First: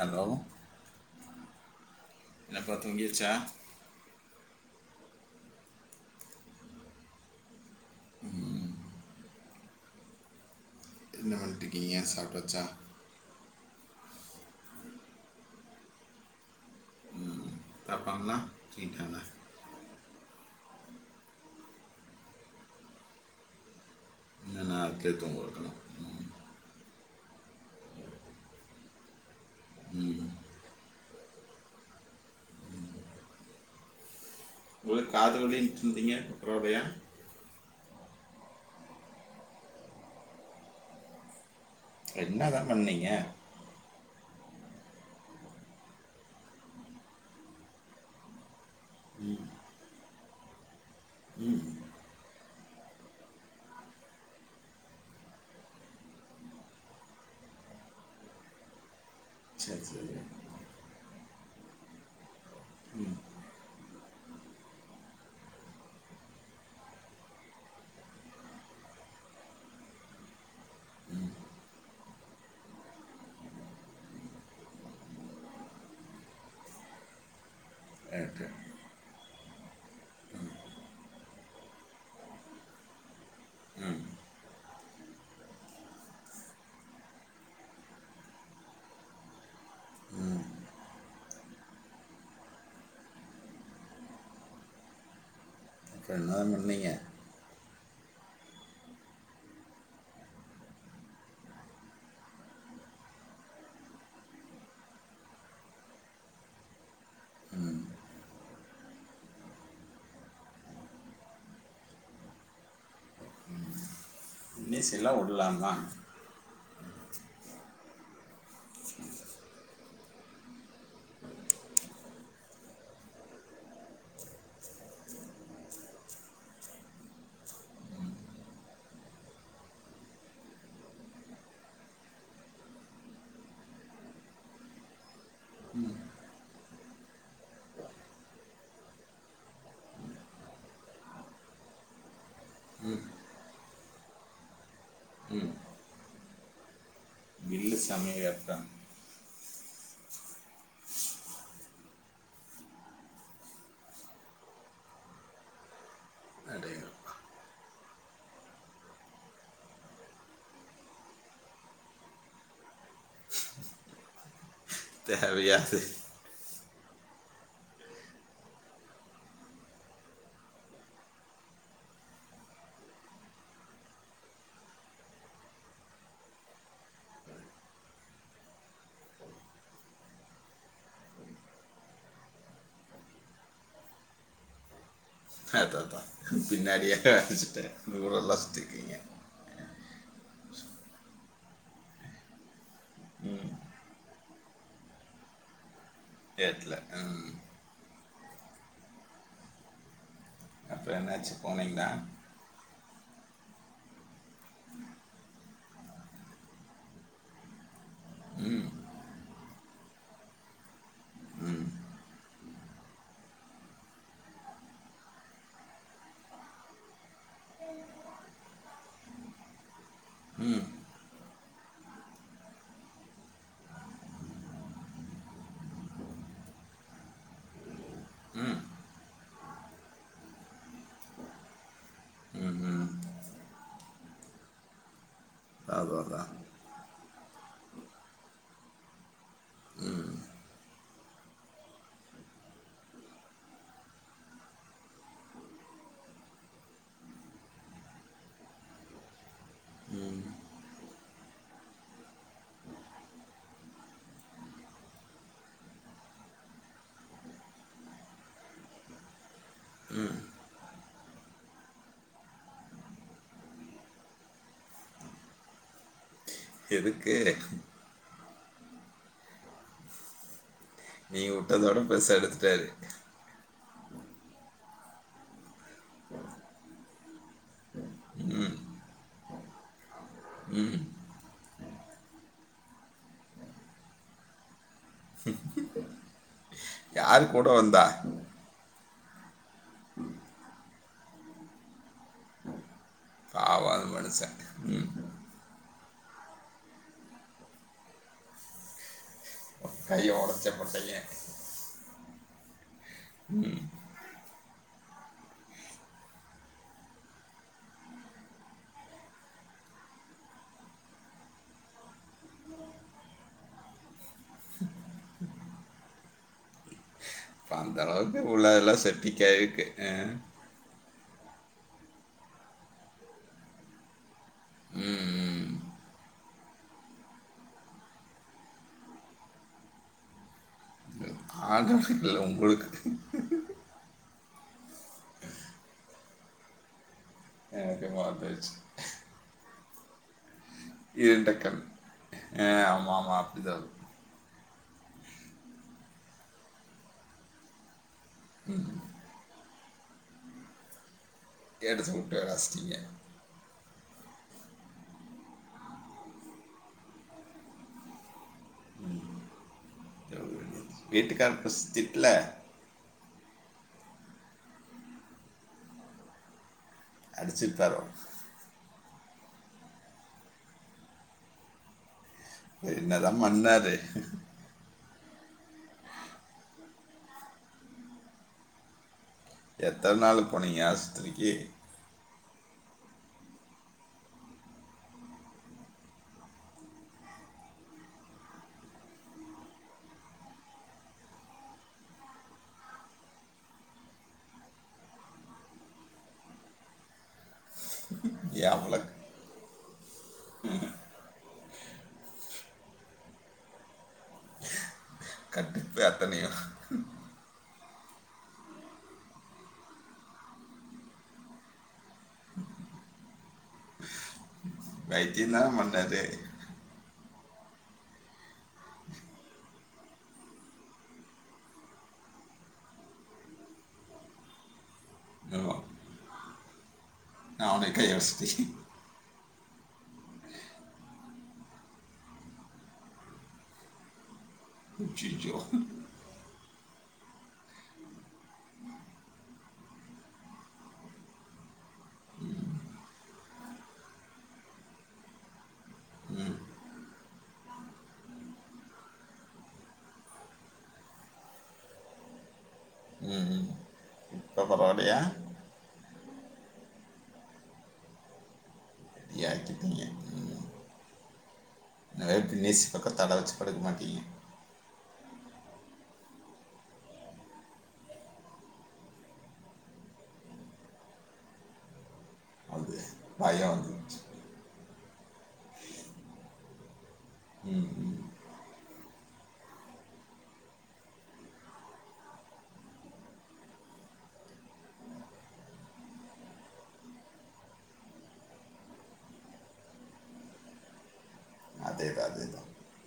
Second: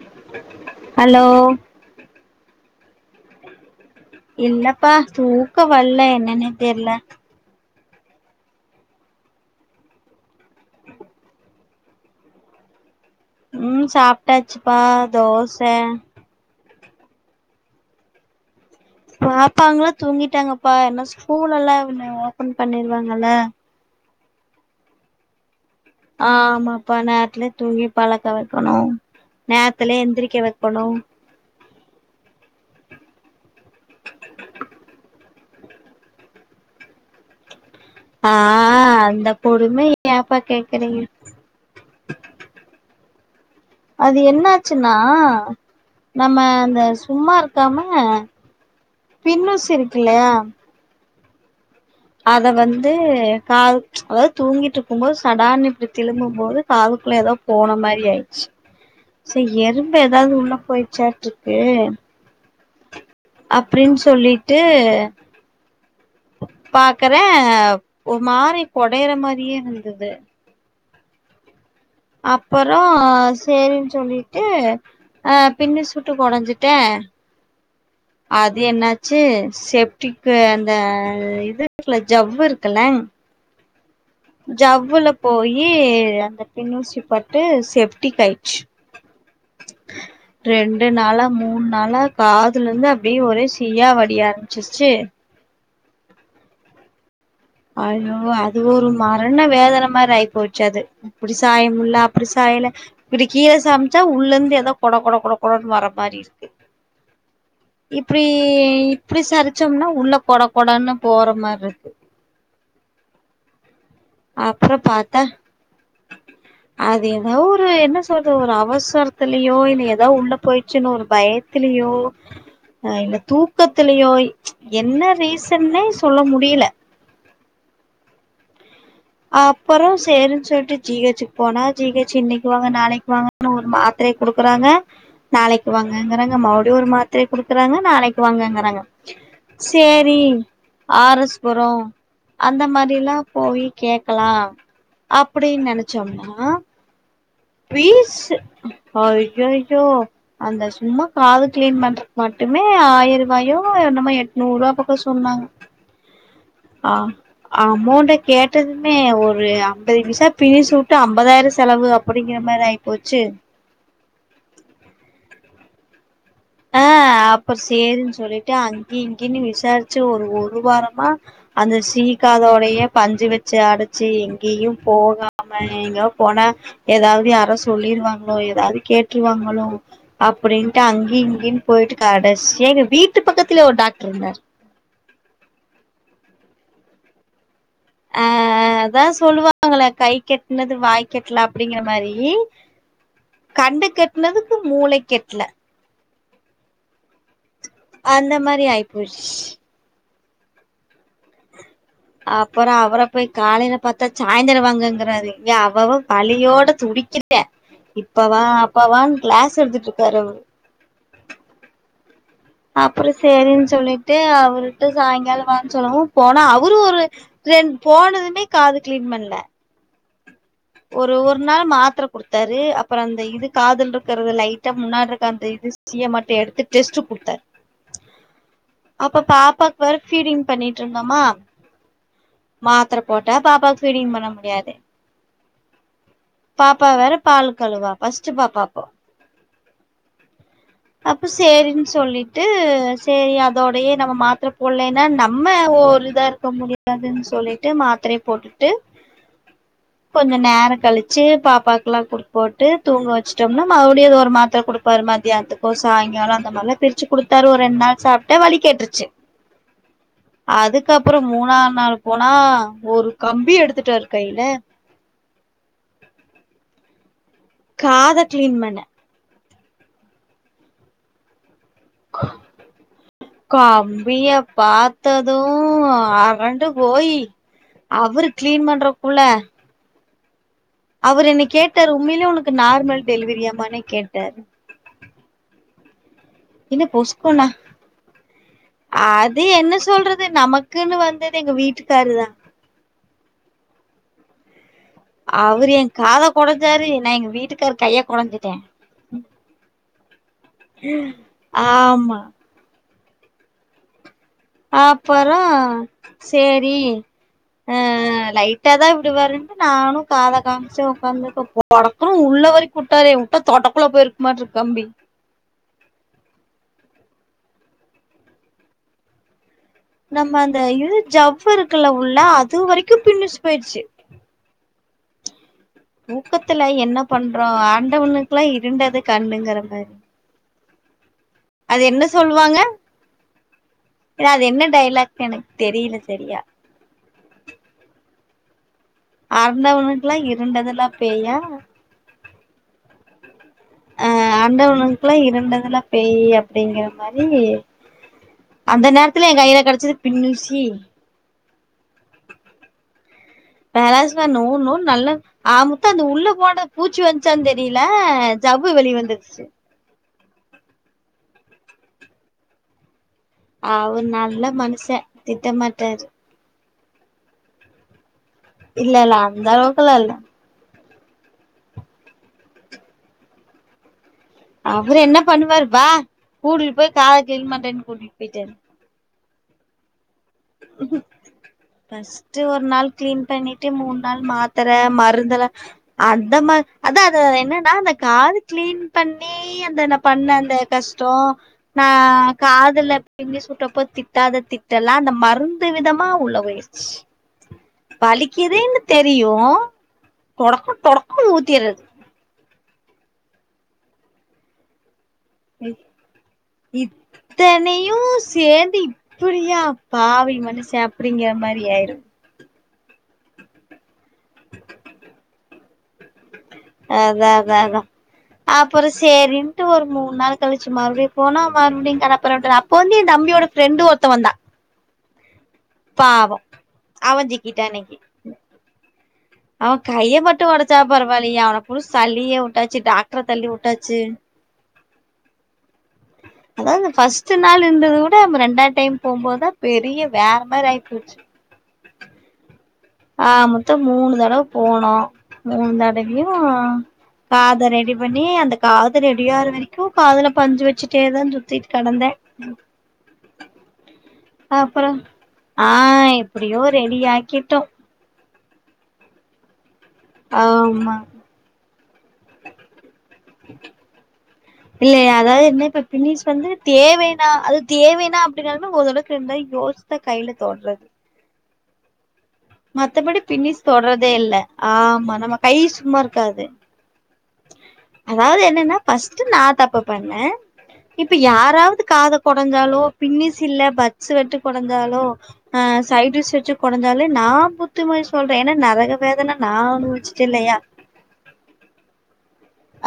Hello hello என்னப்பா தூங்கியாச்சா இல்லப்பா தூக்கோ வரல என்னன்னே தெர்ல என்ன பண்ணிட்டு இருக்கீங்க சாப்ட்டாச்சா ம் சாப்ட்டாச்சுப்பா தோச சாப்டாங்ளா சிக்கன் பாப்பாங்களா தூங்கிட்டாங்கப்பா ஏன்னா ஸ்கூலல்லா இன்னு ஓபன் பண்ணிருவாங்கல்ல நாள்க்கே தூங்க வக்கணு ஆ ஆமாப்பா நேத்துலே தூங்கி பழக்க வைக்கணு நேத்துலே ம். எந்திரிக்க வைக் பணம் உங்களுக்கு காதலுனே எந்ச்சு வன்ட்டீங்க [unintelligible] ஆ அந்தக் கொடுமைய ஏப்பா கேக்குறீங்க அப்றோ என்ன தா பண்ணீங்க அது என்னாச்சுன்னா நம்ம அந்த சும்மாருக்காம பின்னூஸ் இருக்குல்லையா ம் அத வந்து காது அதாது தூங்கிட்டு இருக்கும்போது சடார்ன்னு இப்டி திரும்பு போது காதுக்குள்ள எதோ போன மாதிரி ஆயிச்சு சே சரி எறும்பு சரி எதாது உள்ள போயிருச்சாட் இருக்கு அப்டின் சொல்லிட்டு பாக்குறே ஒரு மாரி கொடையுற மாதிரியே இருந்தது அப்புறோ சேரின்னு சொல்லிட்டு ஆ பின்னு சுட்டு கொடஞ்சுட்டே ஆ அது என்னாச்சு செப்டிக்கு அந்த இது இருக்குல ஜவ்வு இருக்குல்ல ஜவ்வுல போயி அந்த பின்னூசி பட்டு செப்டிக்கு ஆயிருச்சு ரெண்டு நாளா மூணு நாளா காதுல இருந்து அப்டியே ஒரே சியா வடி ஆரம்பிச்சிருச்சு என்னதா பண்ணீங்க அய்யோ அது ஒரு மரண வேதன மாரி ஆயி போச்சு அது இப்டி சாய முடில்ல அப்டி சாயல இப்டி கீர சமைமிச்சா உள்ள இருந்து எதோ கொட கொட கொட கொடன்னு வர மாரி இருக்கு இப்டி இப்டி சரிச்சோம்னா உள்ள கொட கொடனு போற மாரி இருக்கு ம் அப்றோ இன்னிசியல பாத்தா உடலாமா அது எதா ஒரு என்ன சொல்றது ஒரு அவசரத்துலயோ இன்னு எதாது உள்ள போயிச்சுன்னு ஒரு பயத் திலயோ ஆ இல்ல தூக்கத்திலயோ என்ன ரீசன்னே சொல்ல முடியல அப்புறோ சேரின்னு சொல்லிட்டு ஜீ ஹெட்ச் க்கு போனா ஜீ ஹெட்ச் இன்னைக்கி வாங்க நாளைக்கி வாங்க நூறு மாத்திரைய குடுக்குறாங்க நாளைக்கு வாங்கங்கிறாங்க மறுபடியு ஒரு மாத்திரைய குடுக்குறாங்க நாளைக்கு வாங்கங்கிறாங்க சேரி ஆர் எஸ் புரோம் அந்த மாதிரி எல்லா போயி கேக்கலா அப்டின்னு நெனைச்சோம்னா பில்லு சமையல் பீஸ்ஸு கேட்பேன் ஐயய்யோ அந்த சும்மா காது கிளீன் பண்றதுகு மட்டுமே ஆயிரம் ருபாயோ என்னமோ எட்நூறு ருபா பாக்கோ சொன்னாங்க ஆ அடையப்பா அமௌண்ட கேட்டதுமே ஒரு அம்பது விசா பினி சூட்டு அம்பதாயிரோ செலவு அப்டிங்கிற மாரி ஆயி போச்சு தேவயா இது ஆ அப்புறோ சேரின்னு சொல்லிட்டு அங்கியு இங்கியுனு விசாரிச்சு ஒரு ஒரு வாரமா அந்த சீக்காதோடயே பஞ்சு வச்சு அடச்சு எங்கயும் போகாம எங்க போனா எதாது யாரோ சொல்லிருவாங்களோ எதாது கேட்டுருவாங்களோ அப்டின்ட்டு அங் கினு போயிட்டு கடைசியா எங்க வீட்டு பக்கத்துலயே ஒரு டாக்டர் இருந்தாரு அதாதா பின்னடியாக்க அடிச்சிட்டே ஆ ஆ அதா சொல்லுவாங்களே கைக்கெட்னது வாய்க்கெட்ல அப்டிங்கற மாரி கண்ணுக்கெட்னதுக்கு மூளைக்கு எட்டல ஏன் எட்ல ஆ அந்த மாரி ஆயிப்போச்சு அப்றோ என்னாச்சு போனீங்களா அப்பறோ அவர போய் காலையில பாத்தா சாய்ந்ரோ வாங்கங்கறாரு இங்க அவ அவ வலியோட துடி ச்சிட்டே இப்ப வா அப்பவானு கிளாஸ் எடுத்துட்டு இருக்காரு அவுரு அப்பறோ சேரின் சொல்லிட்டு அவருட்ட சாய்ங்காலோ வான் சொல்லவும் போனா அவரு ஒரு என் போனதுமே காது கிளீன் பண்ல ஒரு ஒரு நாள் மாத்ர குடுத்தாரு அப்பறோ அந்த இது காதுல் இருக்கறது லைட்டா முன்னாடி இருக்க அந்த இது சீய்ய மட்டு எடுத்து டெஸ்ட்டுக் குடுத்த [inaudible] அப்ப பாப்பாக்கு வேற ஃபீடிங் பண்ணிட்ருந்தோமா ம் ம் மாத்ர போட்டா பாப்பாக் ஃபீடிங் பண்ண முடியாது அதாதா பாப்பா வேற பாலுக்கழுவா ஃபர்ஸ்ட்டு பாப்பா அப்போ ம் அப்போ சேரின் சொல்லிட்டு சேரி அதோடையே நம்ம மாத்ர போல்லைன்னா நம்ம ஒரு இதா இருக்க முடியாதுன் சொல்லிட்டு மாத்ரய போட்டுட்டு கொஞ்சோ நேர கழிச்சு பாப்பாக்குல்லா குடுத் போட்டு தூங்க வச்சுட்டோம்னா மறுபடியோ ஒரு மாத்ர குடு ப்பாரு மத்தியானத்துக்கோ சாய்ங்காலோ அந்த மாரிலா பிரிச்சு குடுத்தாரு ஒரு ரெண் நாள் சாப்ட்ட வலி கேட்ருச்சு [inaudible] ம் அதுக்கப்றோ மூணா நாள் போனா ஒரு கம்பி எடுத்துட்டாரு கைல எதுக்கு காத கிளீன் பண்ண நீ உட்டதோட பெர்சா எடுத்துட்டாரு கம்பிய பாத்ததோ அரண்டு போயி அவுரு கிளீன் பண்றக்குள்ள ம் அவுரு என்ன கேட்டாரு உண்மையிலே உனக்கு நார்மல் டெலிவரியாமான்னே கேட்டாரு இன்ன யார் பொஸ்க்குன்ன கூட வந்தா அது என்ன சொல்றது நமக்குன்னு வந்தது எங்க வீட்டுக்காரு தா அந் மனுஷ ம் அவுரு என் காத கொடஞ்சாரு நா எங்க வீட்டுக்காரு கைய கொடஞ்சிட்ட கைய ஒடச்சா போட்டீங்க ஆமா ம் அப்பறோ சேரி அ அ லைட்டா தா விடுவாருன்ட்டு நானு காத காம்ச்ச ஒக்காந்துட்டுருக்க படக்குன்னு உள்ளவரைக் உட்டாரே உட்டா தொண்டக்குள்ள போயிருக் மாட்ருக்கம்பி அப்ப அந்தளவுக்கு உள்ள எல்லா செப்ட்டிக்காயிருக்கு நம்ம அந்த இது ஜவ்வு இருக்குல உள்ள அது வரைக்கோ பின்னுஸ் போயிருச்சி யூக்கத்துல என்ன பண்றோ அரண்டவனுக்குல்லா இருண்டது கண்ணுங்குற மாரி அது ஆண்டவனுக் என்ன இல்ல சொல்லுவாங்க உங்களுக்கு இல்ல அது என்ன டயலாக் எனக் தெரில சரியா எல்லாத்தையு மாத்தியாச்சு அரண்டவணக்குலா இருண்டதெ இருண்டக்கன் ஆ ஆமா ஆமா அப்டிதா ஆ அரண்டவனுக்குலா இருண்டதெலா பேய்யி அப்டிங்கற மாரி ம் அந்த நேரத்துல எ கையில கடச்சது பின்னூசி எடுத்து வுட்டு விளாசிட்டிங்க வெளாசுனா நூ நூ நல்ல ஆக மொத்த அந்த உள்ள போன பூச்சி வந்துச்சான் தெரில ஜவ்வு வெளிய வந்துருச்சு [unintelligible] வீட்டுக்காரு ஃபஸ்ட் திட்டல அவர் நல்ல மனுச திட்டமாட்டாரு அடிச்சி விட்டாரோ இல்ல இல்ல அந்த அளவுக்குல்லா இல்ல வேர்என்ன தா பண்ணாரு அவர் என்ன பண்ணுவாரு வா கூட்டிட்டு போய் கால க்ளீன் பண்றேனு கூட்டிட்டு போயிட்டாரு எத்தன நாள் போனீங்க ஆஸ்பித்திரிக்கு ஃபர்ஸ்ட் ஒரு நாள் க்ளீன் பண்ணிட்டு மூன் நாள் மாத்தர மருந்தலா அந்த மா அதா அது என்னன்னா அது காத க்ளீன் பண்ணி அந்த ந பண்ண அந்த கஷ்டோ நா காதுல பிங்கி சுட்டப்போ திட்டாத திட்டலா அந்த மருந்து விதமா உள்ள போயிருச்சு ஏன் வலிக்குதுன்னு அவ்வளோ தெரியு டொடக்கு டொடக்கு ஊத்திர்றது பே தணியு இத்தனையு சேந்தி ப் இப்புடியா பாவி மனுஷ அப்டிங்கற மாரி ஆயிடு [inaudible] வைத்திய தானே பண்ணாரு அதா தா தா அதா அப்றோ சேரின்னுட்டு ஒரு மூன் நாள் கழிச்சு மறுபடியு போனா மறுபடியு களப்புறட்டுடா பொன்னியு தம்பியோட ஃப்ரெண்டு் ஒருத்த வந்தா கனவா பாவோ அவ ஜிக்கிட்டா இன்னைக்கு [unintelligible] அவ கைய மட்டு ஒடச்சா பரவாயில்லியே அவ முழுசா தள்ளியே விட்டாச்சு டாக்டர தள்ளி வுட்டாச்சு அச்சச்சோ அதாவது ஃபர்ஸ்ட் நாள் இருந்தது விட நம்ம ரெண்டா டைம் போம்போதுதா பெரிய வேற மாரி ஆயிபோச்சு ஆ மொத்த மூனு தடவ போனோ மூணு தடவையு காது ரெடி பண்ணி அந்த காத ரெடியாற வரைக்கு காதுல பஞ்சு வச்சுட்டே தா சுத்திட்டு கடந்தே ம் ம் இப்ப பரவால்லயா ஆ எப்டியோ ரெடி ஆக்கிட்டோ ஏ திட்னிங்க ஏ ஆமா நேத்து ஏசி பக்க தல வச்சு படுக்க மாட்டிங்க இல்லயா அதாவது என்ன இப்ப பினிஸ் வந்து தேவைனா அது தேவைனா அப்டினாலு ஒரு தடவைக்கு ரெண்டு தடவ யோசி இப்ப கையில தொடறது அது மத்தபடி பயம் பினிஸ் வந்துச்சு தொடர்றதே இல்ல ஆமா நம்ம கை சும்மா இருக்காது ம் அதாவது என்னன்னா ஃபர்ஸ்ட்டு நா தப்பு பண்ண இப்ப யாராவது காத கொடஞ்சாலோ பின்னீஸ் இல்ல பட்ஸ்ஸ வட்டு கொடஞ்சாலோ ஆ சைடூசி வச்சி கொடஞ்சாலே நா புத்திமதி சொல்ற ஏனா நரக வேதன நா அனுவிச்சிட்ட இல்லையா அதே தா அதே தா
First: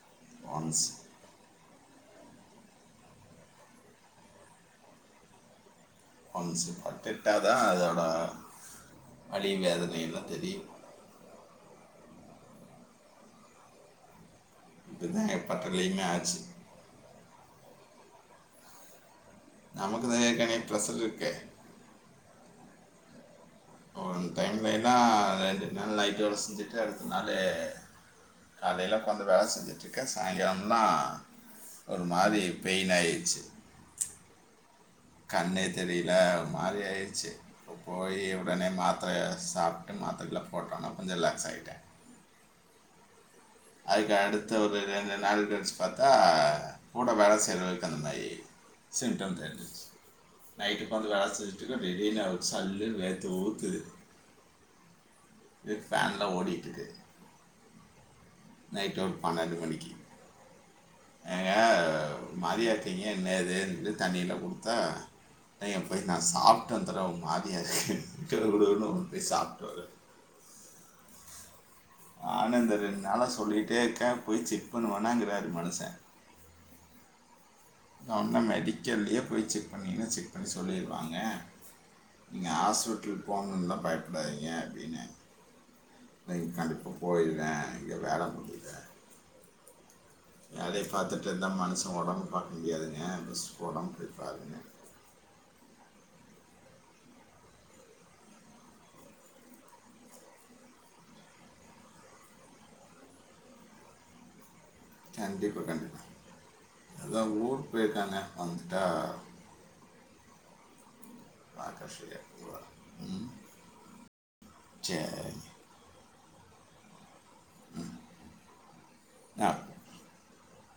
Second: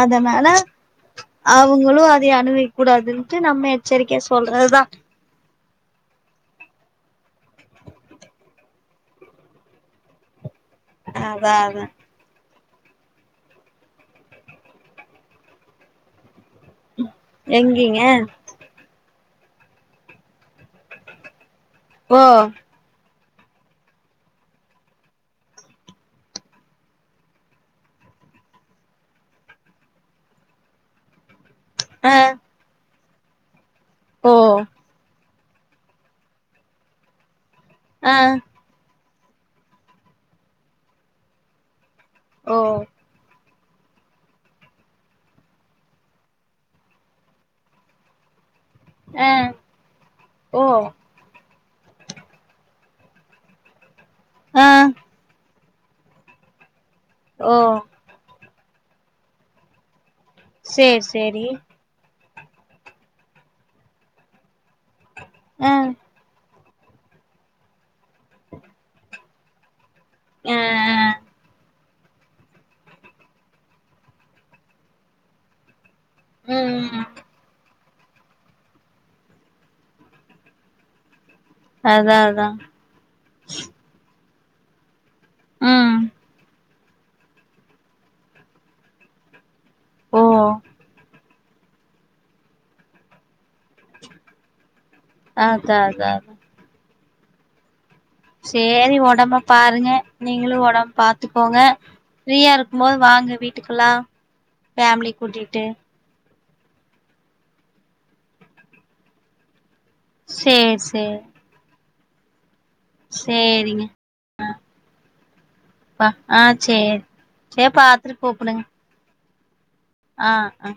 அதனால அவுகங்ளும் அதயே அனுவிக்க கூடாதுன்ட்டு நம்ம எச்சரிக்கையா சொல்றதுதா ஒன்ஸ் பட்டுட்டாதா அதோட வலியு வேதனையில்லா தெரியும் அதா அதா இது தா என் பக்கத்திலியுமே ஆச்சி எங்கீங்க நமக்கு தா எற்கனவே பிரசர் இருக்கே ஓ அந்த டைம்லல்லா ரெண்டு நாள் நைட்டு வேல செஞ்சிட்டு அடுத்த நாளே காலையில உக்காந்து வேல செஞ்சிட்டுருக்க சாயங்காலோந்தா ஒரு ஆ மாரி பெயின் ஆயிச்சி ஓ கண்ணே தெரில ஒரு மாரி ஆயிருச்சி இப்போ ஆ போயி உடனே மாத் திரய சாப்ட்டு மாத்திர எல்லா போட்டவொன்னே கொஞ்ச ரிலாக்ஸ் ஆயிட்ட ஓ அதுக்கு அடுத்து ஒரு ரெண்டு நாள் கழிச்சி பாத்தா கூட வேல செய்றவருக்கு அந்த மாரி ஆ சிம்டம் தெரிஞ்சிச்சி ஓ நைட்டு உக்காந்து வேல செஞ் சிதா திடீர்னு அவருக்கு சல்லுன்னு வேர்த்து ஊத்துது ஆ இது ஃபேன்லா ஓடிட்டிருக்கு ஓ நைட்டு ஒரு பன்னண்டு மணிக்கி சேரி சேரி மாரியா இருக்கீங்க என்ன ஏதுன்ட்டு தண்ணியெல்லா குடுத்தா ஆ இன்னங்க போய் நா சாப்ட்டு வந்துற ஒரு மாதிரியா இருக்குன்ட்டு குடு குடுனு ஓடி போயி சாப்ட்டு வராரு ஆ ஆ நானு இந்த ரண்டு நாளா சொல்லிட்டே இருக்க போயி செக் பண்ணுவனாங்கிறாரு மனுச ம் ம் ஒன்னு மெடிக்கல்லயே போயி செக் பண்ணீன்னா செக் பண்ணி சொல்லிருவாங்க அதா அதா நீங்க ஹாஸ்பிட்டலு போனுன்னுல்லா பயப்படாதீங்க அப்டின்ன ம் இல்லைங் கண்டிப்பா போயிற இங்க வேல முடில ஓ வேலய பாத்துட்டு இருந்தா மனுச ஒடம்பு பாக்க முடியாதுங்க ஃபஸ்ட்டு ஒடம்பு போயி பாருங்க ஆ அதா அதா சேரி ஒடம்ப பாருங்க நீங்களும் ஒடம் பாத்துக்கோங்க ஃப்ரீயா இருக்கமோது வாங்க வீட்டுக்கில்லா கண்டிப்பா கண்டிப்பா எல்லாரும் ஊர் போயிருக்காங்க வந்துட்டா வர சேரி சேரி ஆக்காஷ் கிட்ட கூட்டுவற சேரிங்க அ சரி ப ஆ சேரி சேரி பாத்துட்டு கூப்டுங்க ஆ ஆ அ